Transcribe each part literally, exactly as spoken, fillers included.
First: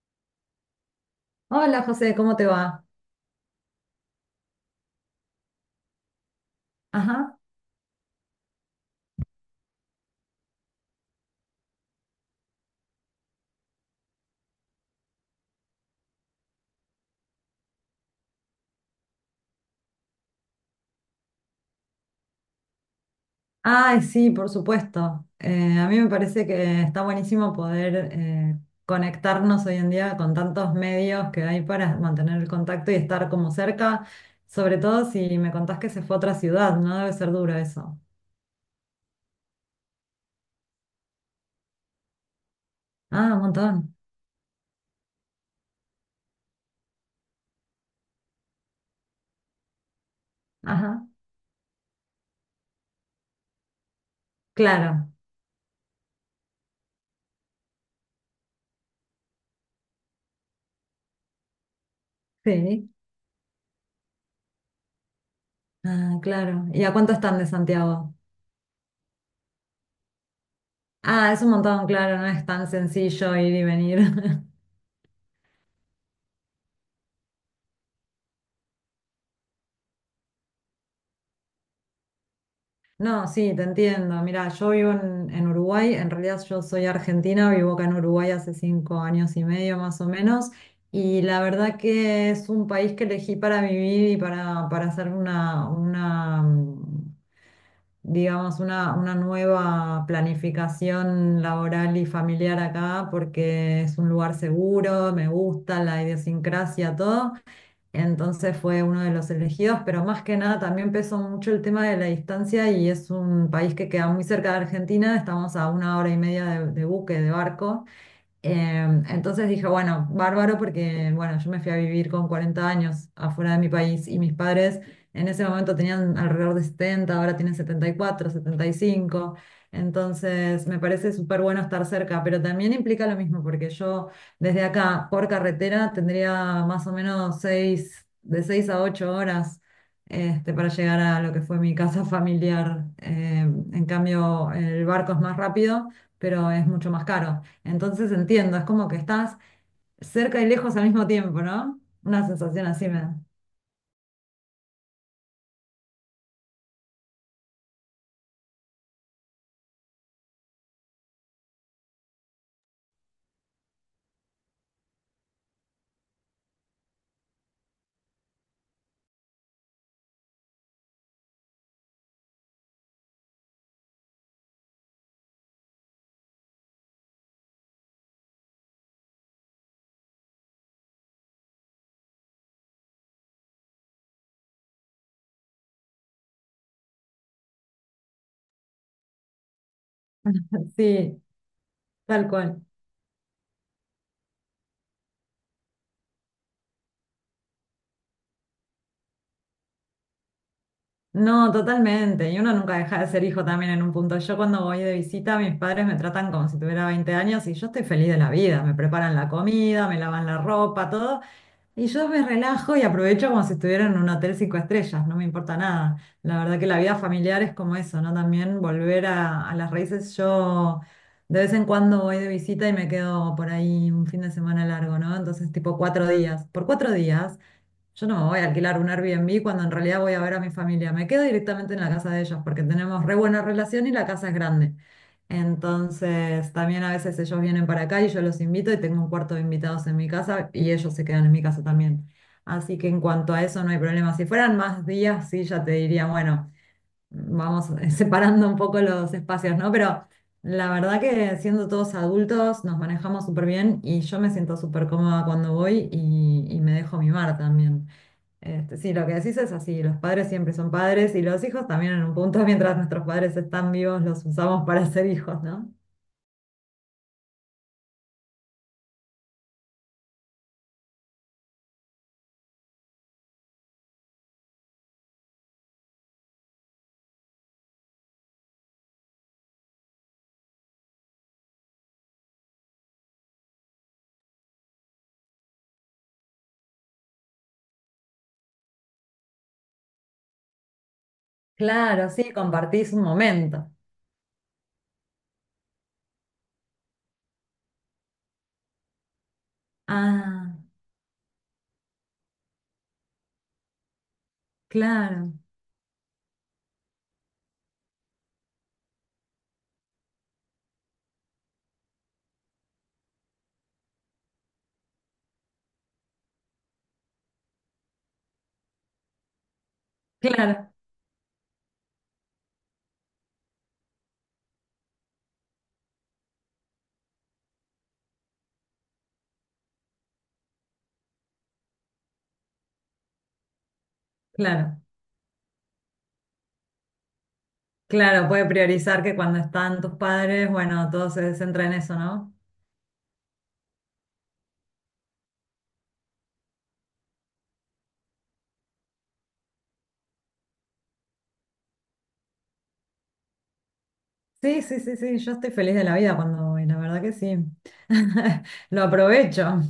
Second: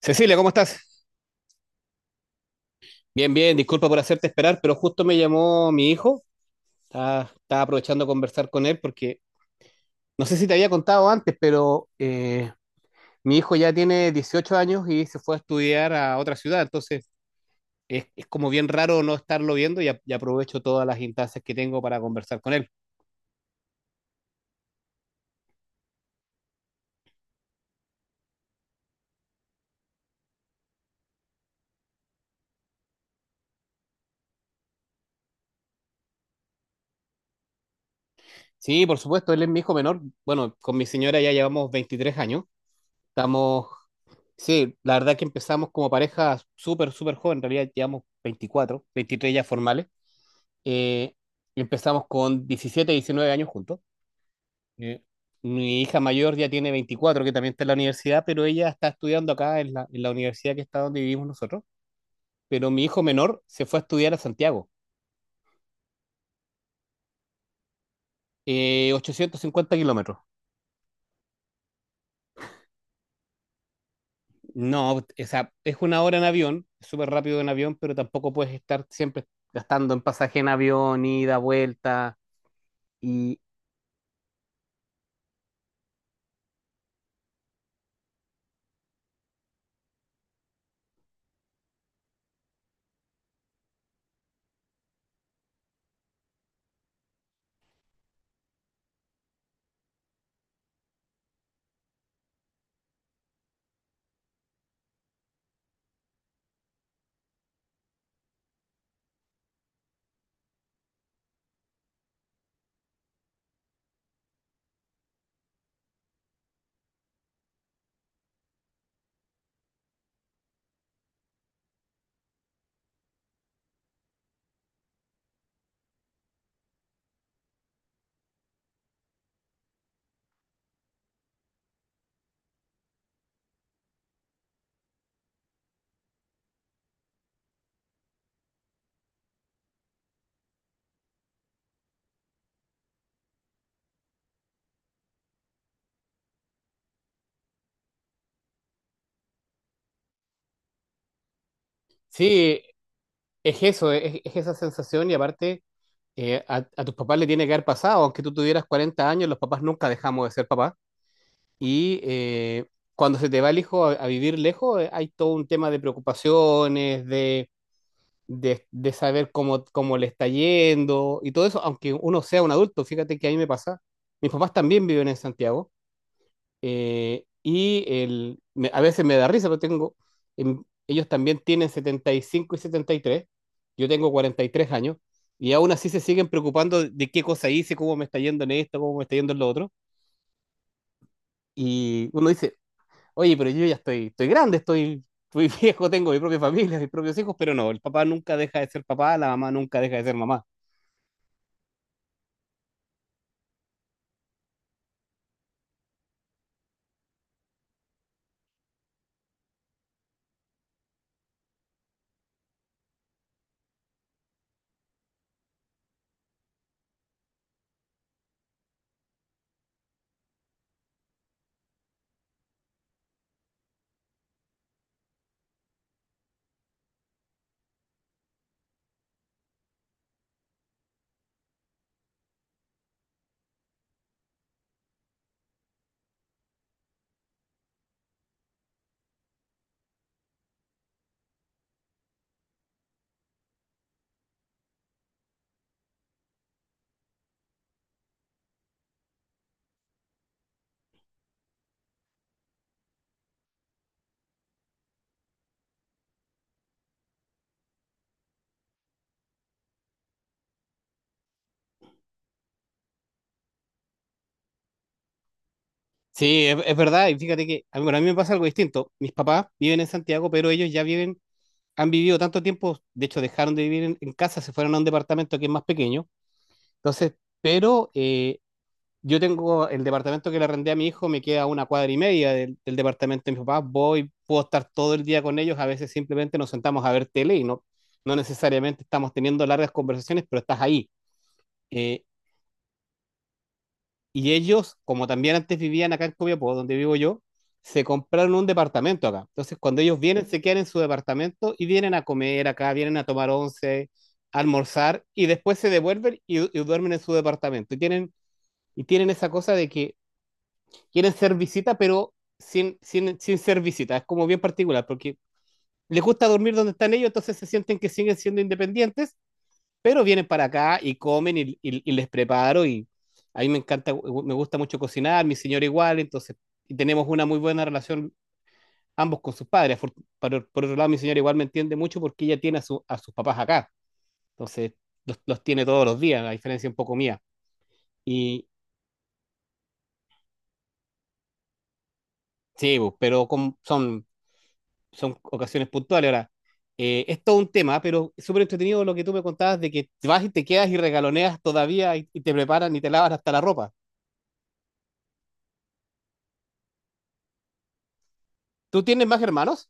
Cecilia, ¿cómo estás? Hola José, ¿cómo te va? Bien, bien, disculpa por hacerte esperar, pero justo me llamó mi hijo. Estaba, Ajá. estaba aprovechando de conversar con él porque no sé si te había contado antes, pero eh, mi hijo ya tiene dieciocho años y se fue a estudiar a otra ciudad. Entonces es, es como bien raro no estarlo viendo y, a- y aprovecho todas las instancias que tengo para conversar con él. Ay, sí, por supuesto. Eh, a mí me parece que está buenísimo poder eh, conectarnos hoy en día con tantos medios que hay para mantener el contacto y estar como cerca, sobre todo si me contás que se fue a otra ciudad, ¿no? Debe ser duro eso. Sí, por supuesto, él es mi hijo menor. Bueno, con mi señora ya llevamos veintitrés años. Ah, un Estamos, montón. sí, la verdad que empezamos como pareja súper, súper joven. En realidad llevamos veinticuatro, veintitrés ya formales. Ajá. Eh, empezamos con diecisiete diecinueve años juntos. Eh, Claro. mi hija mayor ya tiene veinticuatro que también está en la universidad, pero ella está estudiando acá en la, en la universidad que está donde vivimos nosotros. Pero mi Sí. hijo menor se fue a estudiar a Santiago, Ah, claro. ¿Y a cuánto están de Santiago? eh, ochocientos cincuenta kilómetros. Ah, es un montón, claro, no es tan sencillo ir y venir. No, o sea, es una hora en avión, es súper rápido en avión, pero tampoco puedes estar siempre gastando en pasaje en avión, ida, vuelta. No, Y sí, te entiendo. Mira, yo vivo en, en Uruguay, en realidad yo soy argentina, vivo acá en Uruguay hace cinco años y medio más o menos, y la verdad que es un país que elegí para vivir y para, para hacer una, una, mm, digamos, una, una nueva planificación laboral y familiar acá, porque es un lugar seguro, me gusta la idiosincrasia, todo. Entonces fue uno de los elegidos, pero más que nada también pesó mucho el tema de la distancia y es un país que queda muy cerca de Argentina, estamos a una hora y media de, de buque, de barco. Em, entonces dije, bueno, bárbaro porque, bueno, yo me fui a vivir con cuarenta años afuera de mi país y mis padres en ese momento tenían alrededor de setenta, ahora tienen setenta, setenta y cuatro, setenta y cinco. Entonces me parece súper bueno estar cerca, pero también implica lo mismo porque yo desde acá por carretera tendría más o menos seis de seis a ocho horas, este, para llegar a lo que fue mi casa familiar. Em, en cambio, el barco es más rápido, pero es mucho más caro. Entonces entiendo, es como que estás cerca y lejos al mismo tiempo, ¿no? Una sí, sensación así me da. es eso, es, es esa sensación y aparte eh, a, a tus papás le tiene que haber pasado, aunque tú tuvieras cuarenta años, los papás nunca dejamos de ser papás y eh, cuando se te va el hijo a, a vivir lejos eh, hay todo un tema de preocupaciones, de, de, de saber cómo, cómo le está yendo y todo eso, aunque uno sea un adulto, fíjate que a mí me pasa, mis papás también viven en Santiago eh, y el, me- a veces me da risa, pero tengo, em, ellos también tienen setenta y cinco y y setenta y tres, yo tengo cuarenta y tres años, y aún así se siguen preocupando de qué cosa hice, cómo me está yendo en esto, cómo me está yendo en lo otro. Sí, Y uno tal dice, cual. oye, pero yo ya estoy, estoy grande, estoy, estoy viejo, tengo mi propia familia, mis propios hijos, pero no, el papá nunca deja de ser papá, la mamá nunca deja de ser mamá. No, totalmente. Y uno nunca deja de ser hijo también en un punto. Yo cuando voy de visita, mis padres me tratan como si tuviera veinte años y yo estoy feliz de la vida. Me preparan la comida, me lavan la ropa, todo. Y yo me relajo y aprovecho como si estuviera en un hotel cinco estrellas, no me importa nada. La verdad que la vida familiar es como eso, ¿no? También volver a, a las raíces. Yo de vez en cuando voy de visita y me quedo por ahí un fin de semana largo, ¿no? Entonces, tipo cuatro días. Por cuatro días yo no me voy a alquilar un Airbnb cuando en realidad voy a ver a mi familia. Me quedo directamente en la casa de ellos porque tenemos re buena relación y la casa es grande. Entonces, también a veces ellos vienen para acá y yo los invito y tengo un cuarto de invitados en mi casa y ellos se quedan en mi casa también. Así que en cuanto a eso no hay problema. Si fueran más días, sí, ya te diría, bueno, vamos eh, separando un poco los espacios, ¿no? Pero la verdad que siendo todos adultos nos manejamos súper bien y yo me siento súper cómoda cuando voy y, y me dejo mimar también. Este, sí, lo que decís es así, los padres siempre son padres y los hijos también en un punto, mientras nuestros padres están vivos, los usamos para ser hijos, ¿no? Sí, es, es verdad, y fíjate que a mí, bueno, a mí me pasa algo distinto. Mis papás viven en Santiago, pero ellos ya viven han vivido tanto tiempo, de hecho dejaron de vivir en, en casa, se fueron a un departamento que es más pequeño. Entonces, pero eh, yo tengo el departamento que le arrendé a mi hijo, me queda a una cuadra y media del, del departamento de mis papás, voy, puedo estar todo el día con ellos, a veces simplemente nos sentamos a ver tele y no, no necesariamente estamos teniendo largas conversaciones, pero estás ahí. Eh, Claro, sí, compartís un momento. Y ellos, como también antes vivían acá en Copiapó, donde vivo yo, se compraron un departamento acá. Entonces, cuando ellos vienen, se Ah, quedan en su departamento y vienen a comer acá, vienen a tomar once, a almorzar y claro, después se devuelven y, y duermen en su departamento. Y tienen, y tienen esa cosa de que quieren ser visita, pero sin, sin, sin ser visita. Es como bien particular, porque les gusta dormir donde están ellos, entonces se sienten que siguen siendo independientes, pero vienen para claro, acá y comen y, y, y les preparo y a mí me encanta, me gusta mucho cocinar, mi señora igual, entonces y tenemos una muy buena relación ambos con sus padres. Por, por, por otro lado, mi señora igual me entiende mucho porque ella tiene a, su, a sus papás acá, entonces claro, los, los, tiene todos los días, la diferencia un poco mía. claro, puede Y priorizar que cuando están tus padres, bueno, todo se centra en eso, ¿no? sí, pues, pero con, son, son ocasiones puntuales. Ahora, eh, es todo un tema, pero es súper entretenido lo que tú me contabas de que vas y te quedas y regaloneas todavía y, y te preparan y te lavas hasta la ropa. Sí, sí, sí, sí, yo estoy feliz de la vida cuando voy, la verdad que sí. ¿Tú Lo tienes más aprovecho. hermanos?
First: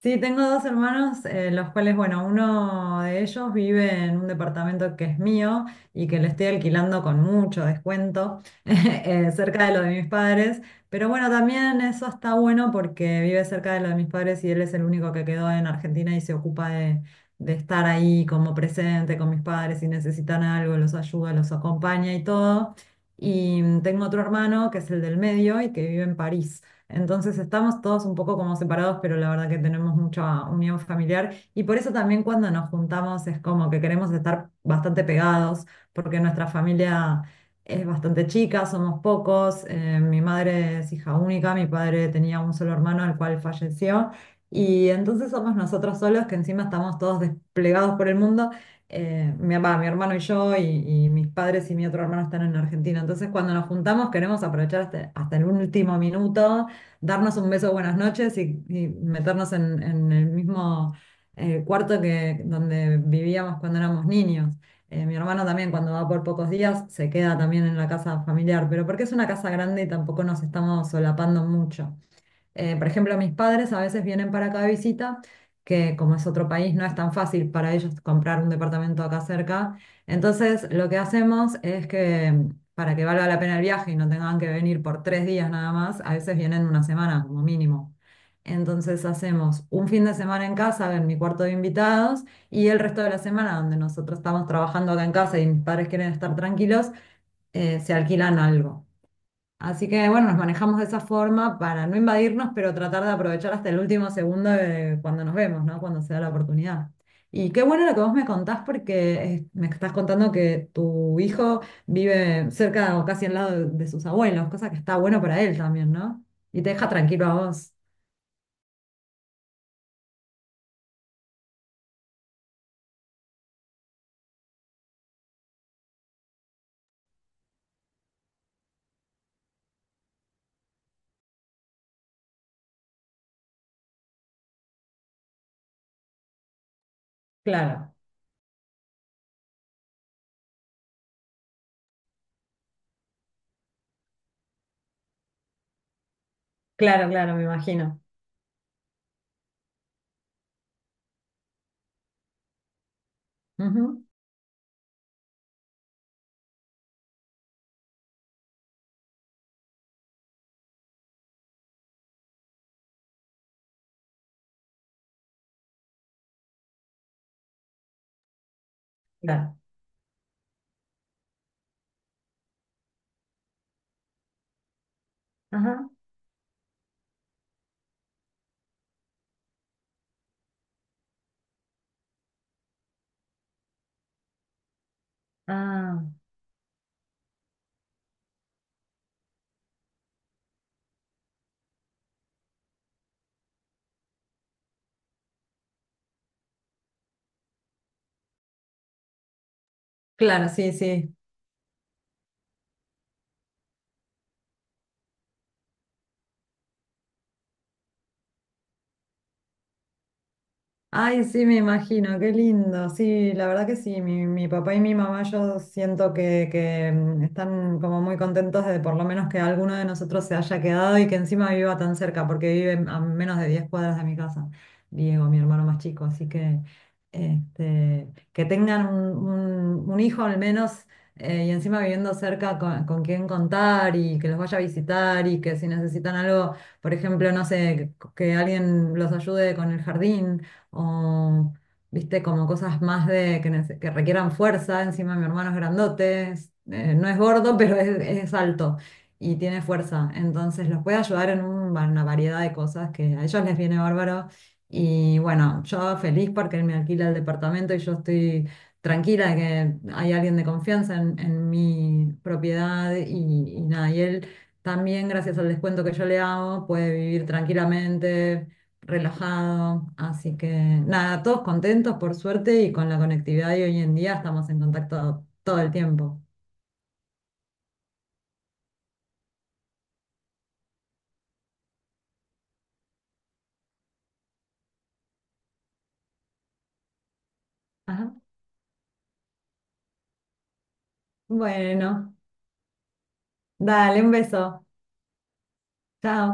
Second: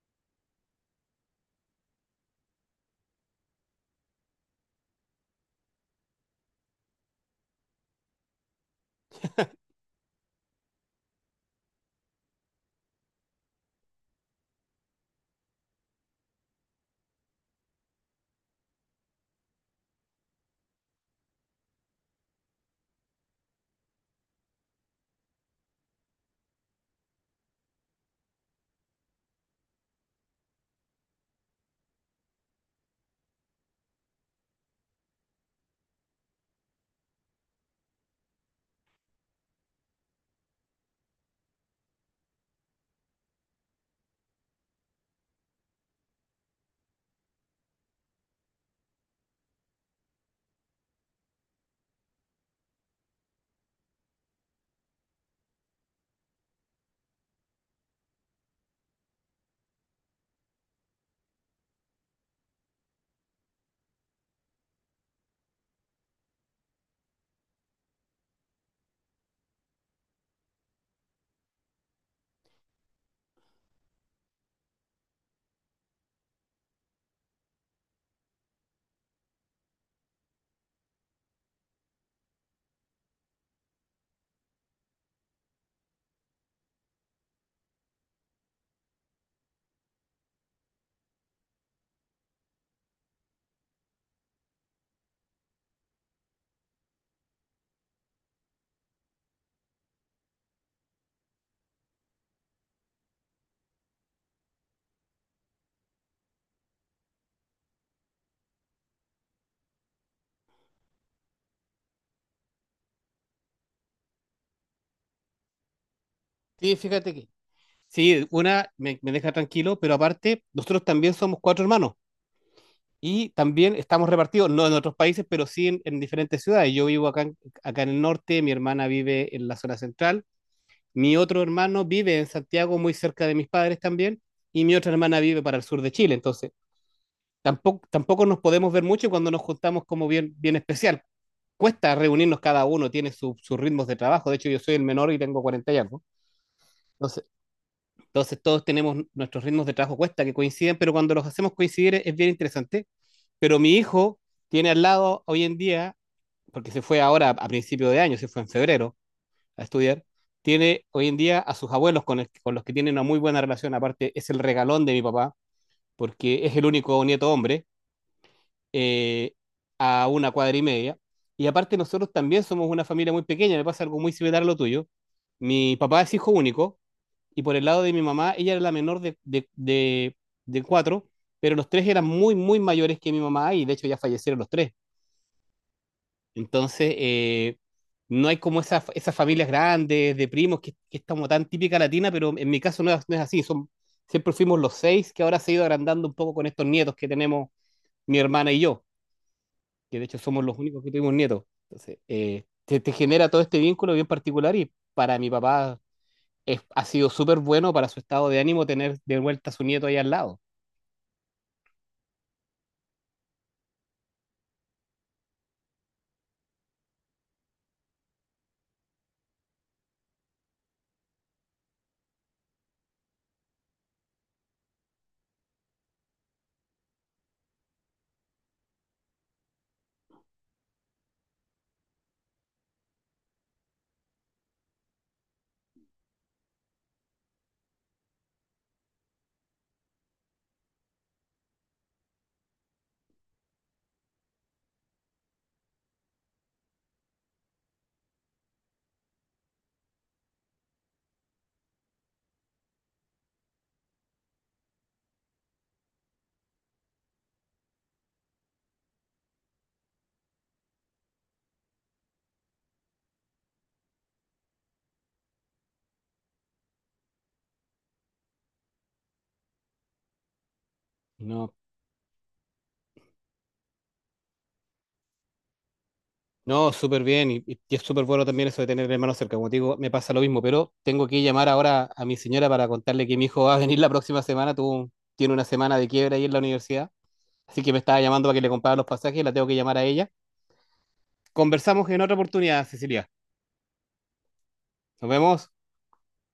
Sí, tengo dos hermanos, eh, los cuales, bueno, uno de ellos vive en un departamento que es mío y que le estoy alquilando con mucho descuento, eh, cerca de lo de mis padres. Pero bueno, también eso está bueno porque vive cerca de lo de mis padres y él es el único que quedó en Argentina y se ocupa de, de estar ahí como presente con mis padres. Si necesitan algo, los ayuda, los acompaña y todo. Y mm, tengo otro hermano que es el del medio y que vive en París. Entonces estamos todos un poco como separados, pero la verdad que tenemos mucha unión familiar y por eso también cuando nos juntamos es como que queremos estar bastante pegados, porque nuestra familia es bastante chica, somos pocos, eh, mi madre es hija única, mi padre tenía un solo hermano al cual falleció y entonces somos nosotros solos que encima estamos todos desplegados por el mundo. Eh, mi, va, mi hermano y yo y, y mis padres y mi otro hermano están en Argentina. Entonces, cuando nos juntamos, queremos aprovechar hasta, hasta el último minuto, darnos un beso buenas noches y, y meternos en, en el mismo eh, cuarto que donde vivíamos cuando éramos niños. Eh, mi hermano también cuando va por pocos días se queda también en la casa familiar, pero porque es una casa grande y tampoco nos estamos solapando mucho. Eh, por ejemplo, mis padres a veces vienen para acá de visita, que como es otro país, no es tan fácil para ellos comprar un departamento acá cerca. Entonces, lo que hacemos es que para que valga la pena el viaje y no tengan que venir por tres días nada más, a veces vienen una semana como mínimo. Entonces hacemos un fin de semana en casa, en mi cuarto de invitados, y el resto de la semana, donde nosotros estamos trabajando acá en casa y mis padres quieren estar tranquilos, eh, se alquilan algo. Así que bueno, nos manejamos de esa forma para no invadirnos, pero tratar de aprovechar hasta el último segundo de cuando nos vemos, ¿no? Cuando se da la oportunidad. Y qué bueno lo que vos me contás porque eh, me estás contando que tu hijo vive cerca o casi al lado de, de sus abuelos, cosa que está bueno para él también, ¿no? Y te Sí, deja fíjate tranquilo que. a vos. Sí, una me, me deja tranquilo, pero aparte, nosotros también somos cuatro hermanos y también estamos repartidos, no en otros países, pero sí en, en diferentes ciudades. Yo vivo acá, en- acá en el norte, mi hermana vive en la zona central, mi otro hermano vive en Santiago, muy cerca de mis padres también, y mi otra hermana vive para el sur de Chile. Entonces, tampoco, Claro, tampoco nos podemos ver mucho cuando nos juntamos como bien, bien especial. Cuesta reunirnos cada uno, tiene su- sus ritmos de trabajo. De hecho, yo soy el menor y tengo cuarenta y algo. claro, claro, me imagino. Entonces todos tenemos nuestros ritmos de trabajo cuesta que coinciden, pero cuando los hacemos coincidir es bien interesante. Pero mi Ujú, hijo tiene al lado hoy en día, porque se fue ahora a principio de año, se fue en febrero a estudiar, tiene hoy en día a sus abuelos con, el, con los que tiene una muy buena relación, aparte es el regalón de mi papá, porque es el único nieto hombre, eh, claro. a una cuadra y media. Y aparte nosotros también somos una familia muy pequeña, me pasa algo muy similar a lo tuyo. Claro. Mi Ajá. papá es hijo único, y por el lado de mi mamá, ella era la menor de, de, de, de cuatro, pero los tres eran muy, muy mayores que mi mamá y de hecho ya fallecieron los tres. Ah, Entonces, eh, no hay como esas, esas familias grandes de primos que, que es como tan típica latina, pero en mi caso no es, no es así. Son, siempre fuimos los seis, que ahora se ha ido agrandando un poco con estos nietos que tenemos mi hermana y yo, que de hecho somos claro, los sí, únicos que tuvimos sí. nietos. Entonces, eh, te, te genera todo este vínculo bien particular y para mi papá es, ha sido súper bueno para su estado de ánimo tener de vuelta a su nieto ahí al lado. Ay, sí, me imagino, qué lindo. Sí, la verdad que sí, mi, mi papá y mi mamá yo siento que, que, mm, están como muy contentos de por lo menos que alguno de nosotros se haya quedado y que encima viva tan cerca, porque vive a menos de diez cuadras de mi casa, Diego, mi hermano más chico. Así que este, que tengan un, un- un hijo al menos eh, y encima viviendo cerca con, con quien contar y que los vaya a visitar y que si necesitan algo, por ejemplo, no sé, que que alguien los ayude con el jardín o viste, como cosas más de que, nece- que requieran fuerza. Encima mi hermano es grandote, es- eh, no es gordo, pero es, es alto y tiene fuerza. Entonces los puede ayudar en un- una variedad de cosas que a ellos les viene bárbaro. Y bueno, yo feliz porque él me alquila el departamento y yo estoy tranquila de que hay alguien de confianza en, en mi propiedad y, y nada, y él también gracias al descuento que yo le hago puede vivir tranquilamente, relajado, así que nada, todos No, contentos por suerte y con la conectividad de hoy en día estamos en contacto todo el tiempo. no, súper bien y, y es súper bueno también eso de tener hermanos cerca. Como te digo, me pasa lo mismo, pero tengo que llamar ahora a mi señora para contarle que mi hijo va a venir la próxima semana. Tuvo, tiene una semana de quiebra ahí en la universidad, así que me estaba Ajá. llamando para que le comprara los pasajes, y la tengo que llamar a ella. Conversamos en otra Bueno, oportunidad, Cecilia. dale, un beso. Nos vemos. Chao.